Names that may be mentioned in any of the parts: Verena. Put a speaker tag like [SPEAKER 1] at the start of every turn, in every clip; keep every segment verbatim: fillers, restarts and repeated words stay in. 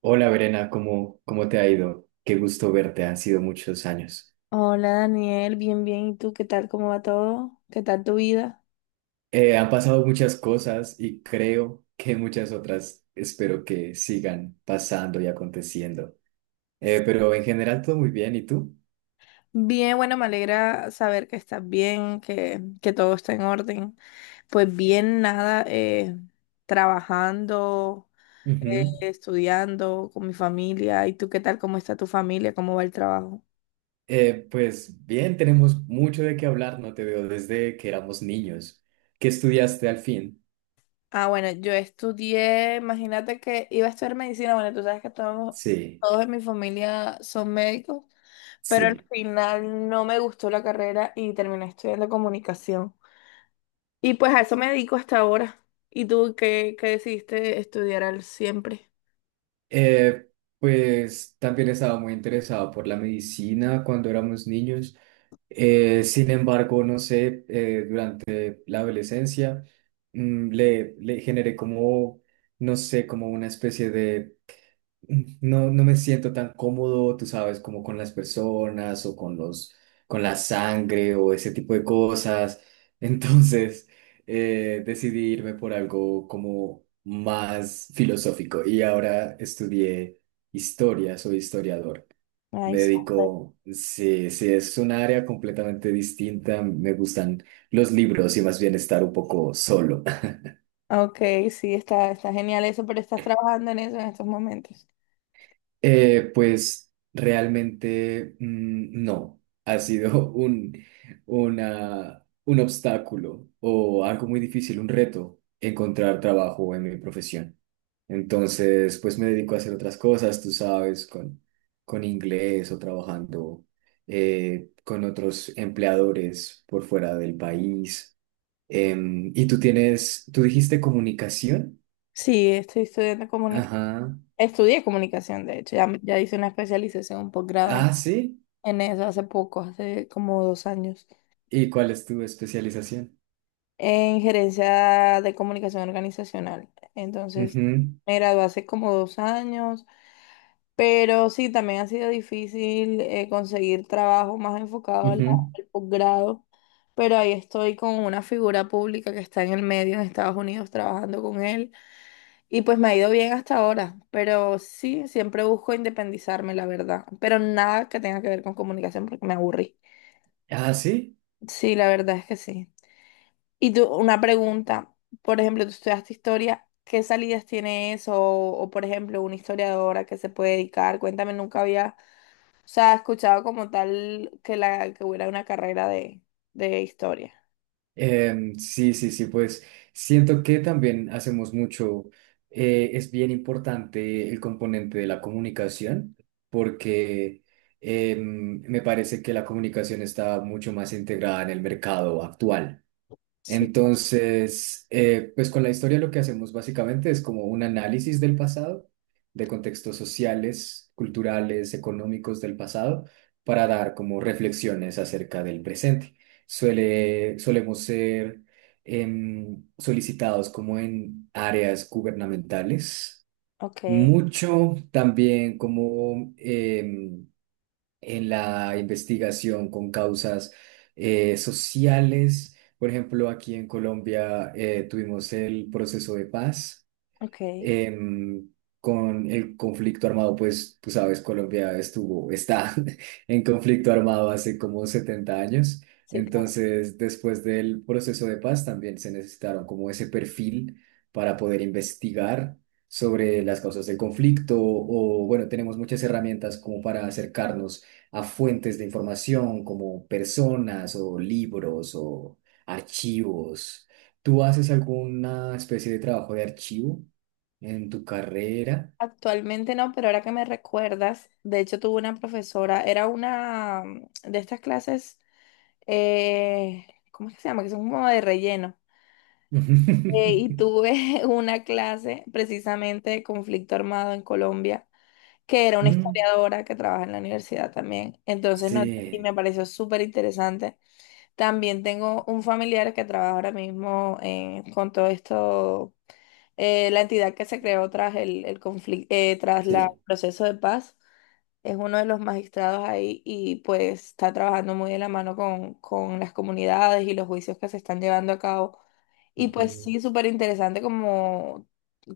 [SPEAKER 1] Hola, Verena, ¿cómo, cómo te ha ido? Qué gusto verte, han sido muchos años.
[SPEAKER 2] Hola Daniel, bien, bien. ¿Y tú qué tal? ¿Cómo va todo? ¿Qué tal tu vida?
[SPEAKER 1] Eh, han pasado muchas cosas y creo que muchas otras espero que sigan pasando y aconteciendo. Eh, pero en general todo muy bien, ¿y tú?
[SPEAKER 2] Bien, bueno, me alegra saber que estás bien, que, que todo está en orden. Pues bien, nada, eh, trabajando, eh,
[SPEAKER 1] Ujú.
[SPEAKER 2] estudiando con mi familia. ¿Y tú qué tal? ¿Cómo está tu familia? ¿Cómo va el trabajo?
[SPEAKER 1] Eh, pues bien, tenemos mucho de qué hablar, no te veo desde que éramos niños. ¿Qué estudiaste al fin?
[SPEAKER 2] Ah, bueno, yo estudié, imagínate que iba a estudiar medicina. Bueno, tú sabes que todos,
[SPEAKER 1] Sí,
[SPEAKER 2] todos en mi familia son médicos. Pero al
[SPEAKER 1] sí.
[SPEAKER 2] final no me gustó la carrera y terminé estudiando comunicación. Y pues a eso me dedico hasta ahora. ¿Y tú qué, qué decidiste estudiar al siempre?
[SPEAKER 1] Eh, pues también estaba muy interesado por la medicina cuando éramos niños. Eh, sin embargo, no sé, eh, durante la adolescencia mm, le, le generé como, no sé, como una especie de no, no me siento tan cómodo, tú sabes, como con las personas o con los, con la sangre o ese tipo de cosas. Entonces, eh, decidí irme por algo como más filosófico y ahora estudié historia, soy historiador. Me
[SPEAKER 2] Ay, súper.
[SPEAKER 1] dedico, sí, sí, es un área completamente distinta. Me gustan los libros y más bien estar un poco solo.
[SPEAKER 2] Ok, sí, está, está genial eso, pero estás trabajando en eso en estos momentos.
[SPEAKER 1] Eh, pues realmente mm, no, ha sido un, una, un obstáculo o algo muy difícil, un reto encontrar trabajo en mi profesión. Entonces, pues me dedico a hacer otras cosas, tú sabes, con, con inglés o trabajando eh, con otros empleadores por fuera del país. Em, y tú tienes, tú dijiste comunicación.
[SPEAKER 2] Sí, estoy estudiando comunicación.
[SPEAKER 1] Ajá.
[SPEAKER 2] Estudié comunicación, de hecho, ya, ya hice una especialización, un posgrado en,
[SPEAKER 1] Ah, sí.
[SPEAKER 2] en eso hace poco, hace como dos años,
[SPEAKER 1] ¿Y cuál es tu especialización?
[SPEAKER 2] en gerencia de comunicación organizacional. Entonces,
[SPEAKER 1] Ujú,
[SPEAKER 2] me gradué hace como dos años. Pero sí, también ha sido difícil eh, conseguir trabajo más enfocado al,
[SPEAKER 1] ujú.
[SPEAKER 2] al posgrado, pero ahí estoy con una figura pública que está en el medio en Estados Unidos trabajando con él y pues me ha ido bien hasta ahora, pero sí, siempre busco independizarme, la verdad, pero nada que tenga que ver con comunicación porque me aburrí.
[SPEAKER 1] Ah, sí.
[SPEAKER 2] Sí, la verdad es que sí. Y tú, una pregunta, por ejemplo, tú estudiaste historia, ¿qué salidas tiene eso? O, o, por ejemplo, una historiadora que se puede dedicar, cuéntame, nunca había... O sea, he escuchado como tal que la que hubiera una carrera de, de historia.
[SPEAKER 1] Em, sí, sí, sí, pues siento que también hacemos mucho, eh, es bien importante el componente de la comunicación, porque em, me parece que la comunicación está mucho más integrada en el mercado actual.
[SPEAKER 2] Sí,
[SPEAKER 1] Entonces, eh, pues con la historia lo que hacemos básicamente es como un análisis del pasado, de contextos sociales, culturales, económicos del pasado, para dar como reflexiones acerca del presente. Suele, solemos ser em, solicitados como en áreas gubernamentales,
[SPEAKER 2] ok,
[SPEAKER 1] mucho también como em, en la investigación con causas eh, sociales. Por ejemplo, aquí en Colombia eh, tuvimos el proceso de paz
[SPEAKER 2] ok.
[SPEAKER 1] em, con el conflicto armado, pues tú sabes, Colombia estuvo, está en conflicto armado hace como setenta años.
[SPEAKER 2] Sí, claro.
[SPEAKER 1] Entonces, después del proceso de paz, también se necesitaron como ese perfil para poder investigar sobre las causas del conflicto o, bueno, tenemos muchas herramientas como para acercarnos a fuentes de información como personas o libros o archivos. ¿Tú haces alguna especie de trabajo de archivo en tu carrera?
[SPEAKER 2] Actualmente no, pero ahora que me recuerdas, de hecho tuve una profesora, era una mm, de estas clases, eh, ¿cómo es que se llama? Que son como de relleno. Eh, y tuve una clase precisamente de conflicto armado en Colombia, que era una
[SPEAKER 1] Mm,
[SPEAKER 2] historiadora que trabaja en la universidad también. Entonces, no, y
[SPEAKER 1] sí,
[SPEAKER 2] me pareció súper interesante. También tengo un familiar que trabaja ahora mismo eh, con todo esto, eh, la entidad que se creó tras el, el conflicto, tras la- el
[SPEAKER 1] sí,
[SPEAKER 2] proceso de paz. Es uno de los magistrados ahí y pues está trabajando muy de la mano con, con las comunidades y los juicios que se están llevando a cabo. Y pues
[SPEAKER 1] ujú,
[SPEAKER 2] sí, súper interesante como,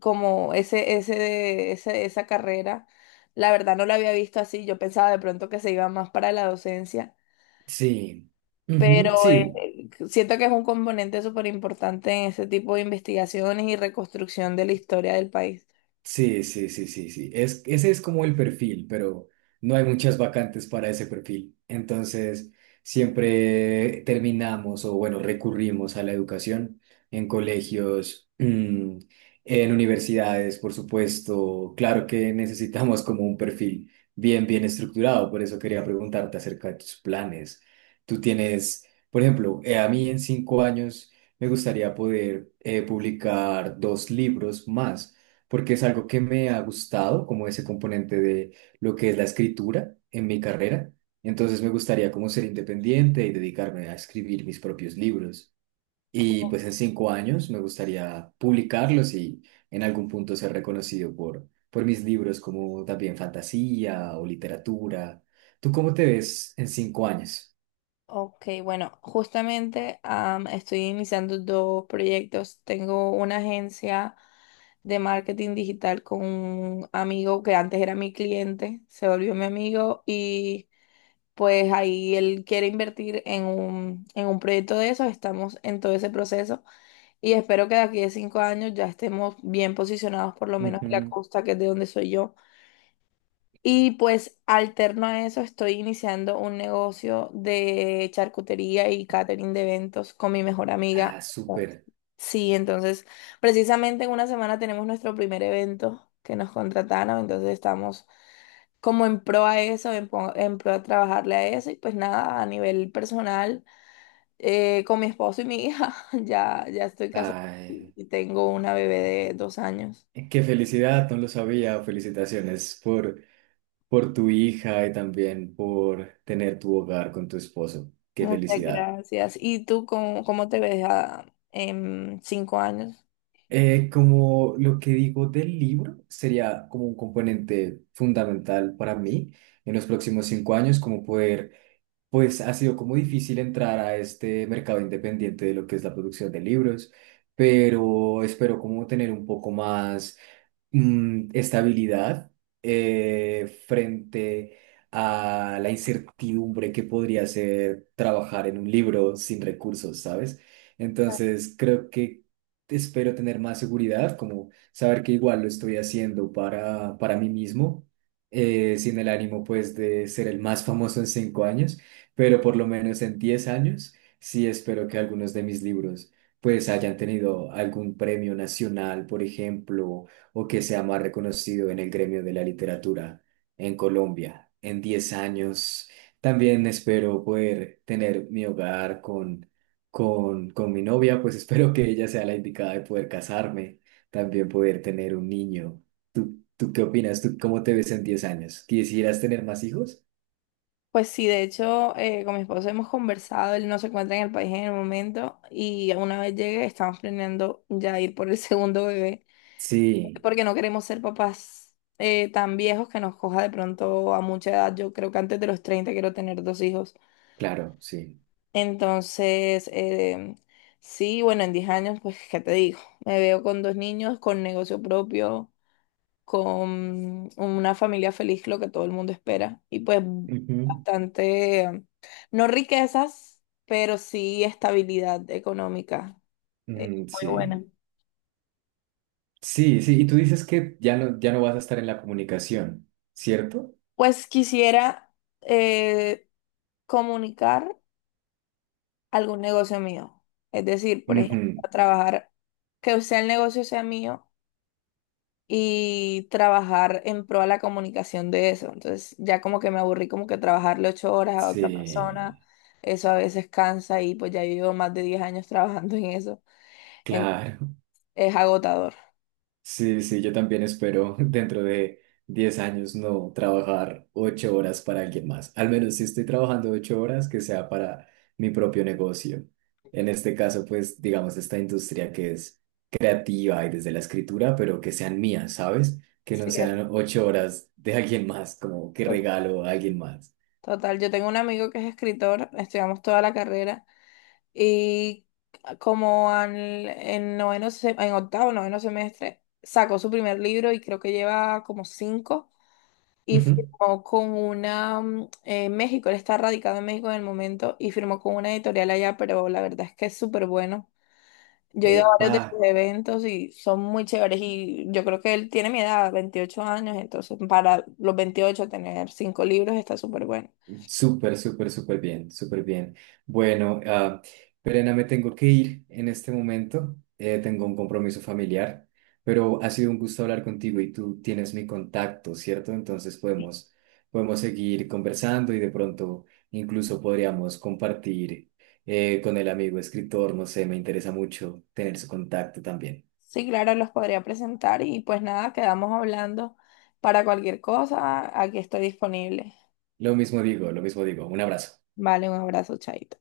[SPEAKER 2] como ese, ese, ese, esa carrera. La verdad no la había visto así. Yo pensaba de pronto que se iba más para la docencia,
[SPEAKER 1] sí, ujú,
[SPEAKER 2] pero eh,
[SPEAKER 1] sí.
[SPEAKER 2] siento que es un componente súper importante en ese tipo de investigaciones y reconstrucción de la historia del país.
[SPEAKER 1] Sí, sí, sí, sí, sí. Es, ese es como el perfil, pero no hay muchas vacantes para ese perfil. Entonces, siempre terminamos o, bueno, recurrimos a la educación en colegios, mm, en universidades, por supuesto. Claro que necesitamos como un perfil bien, bien estructurado. Por eso quería preguntarte acerca de tus planes. Tú tienes, por ejemplo, eh, a mí en cinco años me gustaría poder eh, publicar dos libros más porque es algo que me ha gustado, como ese componente de lo que es la escritura en mi carrera. Entonces me gustaría como ser independiente y dedicarme a escribir mis propios libros. Y
[SPEAKER 2] O-
[SPEAKER 1] pues en cinco años me gustaría publicarlos y en algún punto ser reconocido por, por mis libros como también fantasía o literatura. ¿Tú cómo te ves en cinco años?
[SPEAKER 2] Ok, bueno, justamente am, estoy iniciando dos proyectos. Tengo una agencia de marketing digital con un amigo que antes era mi cliente, se volvió mi amigo y pues ahí él quiere invertir en un, en un proyecto de esos, estamos en todo ese proceso. Y espero que de aquí a cinco años ya estemos bien posicionados, por lo menos en la
[SPEAKER 1] Ujú.
[SPEAKER 2] costa, que es de donde soy yo. Y pues alterno a eso, estoy iniciando un negocio de charcutería y catering de eventos con mi mejor amiga.
[SPEAKER 1] Ah, súper.
[SPEAKER 2] Sí, entonces, precisamente en una semana tenemos nuestro primer evento que nos contrataron, entonces estamos como en pro a eso, en, po- en pro a trabajarle a eso. Y pues nada, a nivel personal eh, con mi esposo y mi hija. Ya, ya estoy casada
[SPEAKER 1] Ay,
[SPEAKER 2] y tengo una bebé de dos años.
[SPEAKER 1] qué felicidad, no lo sabía. Felicitaciones por por tu hija y también por tener tu hogar con tu esposo. Qué
[SPEAKER 2] Muchas
[SPEAKER 1] felicidad.
[SPEAKER 2] gracias. ¿Y tú cómo, cómo te ves a en cinco años?
[SPEAKER 1] Eh, como lo que digo del libro sería como un componente fundamental para mí en los próximos cinco años, como poder, pues ha sido como difícil entrar a este mercado independiente de lo que es la producción de libros, pero espero como tener un poco más mm, estabilidad eh, frente a la incertidumbre que podría ser trabajar en un libro sin recursos, ¿sabes? Entonces, creo que espero tener más seguridad, como saber que igual lo estoy haciendo para, para mí mismo, eh, sin el ánimo pues de ser el más famoso en cinco años, pero por lo menos en diez años, sí espero que algunos de mis libros pues hayan tenido algún premio nacional, por ejemplo, o que sea más reconocido en el gremio de la literatura en Colombia en diez años. También espero poder tener mi hogar con, con, con mi novia, pues espero que ella sea la indicada de poder casarme, también poder tener un niño. ¿Tú, ¿tú qué opinas? ¿Tú cómo te ves en diez años? ¿Quisieras tener más hijos?
[SPEAKER 2] Pues sí, de hecho, eh, con mi esposo hemos conversado, él no se encuentra en el país en el momento y una vez llegue estamos planeando ya ir por el segundo bebé
[SPEAKER 1] Sí,
[SPEAKER 2] porque no queremos ser papás eh, tan viejos que nos coja de pronto a mucha edad. Yo creo que antes de los treinta quiero tener dos hijos.
[SPEAKER 1] claro, sí.
[SPEAKER 2] Entonces, em, sí, bueno, en diez años, pues, ¿qué te digo? Me veo con dos niños, con negocio propio, con una familia feliz, lo que todo el mundo espera. Y pues
[SPEAKER 1] Ujú.
[SPEAKER 2] bastante, em, no riquezas, pero sí estabilidad económica, eh,
[SPEAKER 1] Mm,
[SPEAKER 2] muy buena.
[SPEAKER 1] sí. Sí, sí, y tú dices que ya no, ya no vas a estar en la comunicación, ¿cierto?
[SPEAKER 2] Pues quisiera eh, comunicar algún negocio mío. Es decir, por ejemplo,
[SPEAKER 1] Ujú.
[SPEAKER 2] trabajar, que sea el negocio sea mío y trabajar en pro a la comunicación de eso. Entonces ya como que me aburrí como que trabajarle ocho horas a otra
[SPEAKER 1] Sí,
[SPEAKER 2] persona, eso a veces cansa y pues ya yo llevo más de diez años trabajando en eso. En-
[SPEAKER 1] claro.
[SPEAKER 2] es agotador.
[SPEAKER 1] Sí, sí, yo también espero dentro de diez años no trabajar ocho horas para alguien más. Al menos si estoy trabajando ocho horas, que sea para mi propio negocio. En este caso, pues, digamos, esta industria que es creativa y desde la escritura, pero que sean mías, ¿sabes? Que no
[SPEAKER 2] Sí, es
[SPEAKER 1] sean ocho horas de alguien más, como que
[SPEAKER 2] to-
[SPEAKER 1] regalo a alguien más.
[SPEAKER 2] total. Yo tengo un amigo que es escritor, estudiamos toda la carrera y como al- en noveno, se- en octavo, noveno semestre, sacó su primer libro y creo que lleva como cinco. Y
[SPEAKER 1] Ujú.
[SPEAKER 2] firmó con una, mm, en México, él está radicado en México en el momento y firmó con una editorial allá, pero la verdad es que es súper bueno. Yo he ido a varios
[SPEAKER 1] Epa.
[SPEAKER 2] de sus eventos y son muy chéveres y yo creo que él tiene mi edad, veintiocho años, entonces para los veintiocho tener cinco libros está súper bueno.
[SPEAKER 1] Súper, súper, súper bien, súper bien. Bueno, ah, Perena, me tengo que ir en este momento. Eh, tengo un compromiso familiar, pero ha sido un gusto hablar contigo y tú tienes mi contacto, ¿cierto? Entonces podemos, podemos seguir conversando y de pronto incluso podríamos compartir eh, con el amigo escritor, no sé, me interesa mucho tener su contacto también.
[SPEAKER 2] Sí, claro, los podría presentar y pues nada, quedamos hablando. Para cualquier cosa, aquí estoy disponible.
[SPEAKER 1] Lo mismo digo, lo mismo digo. Un abrazo.
[SPEAKER 2] Vale, un abrazo, chaito.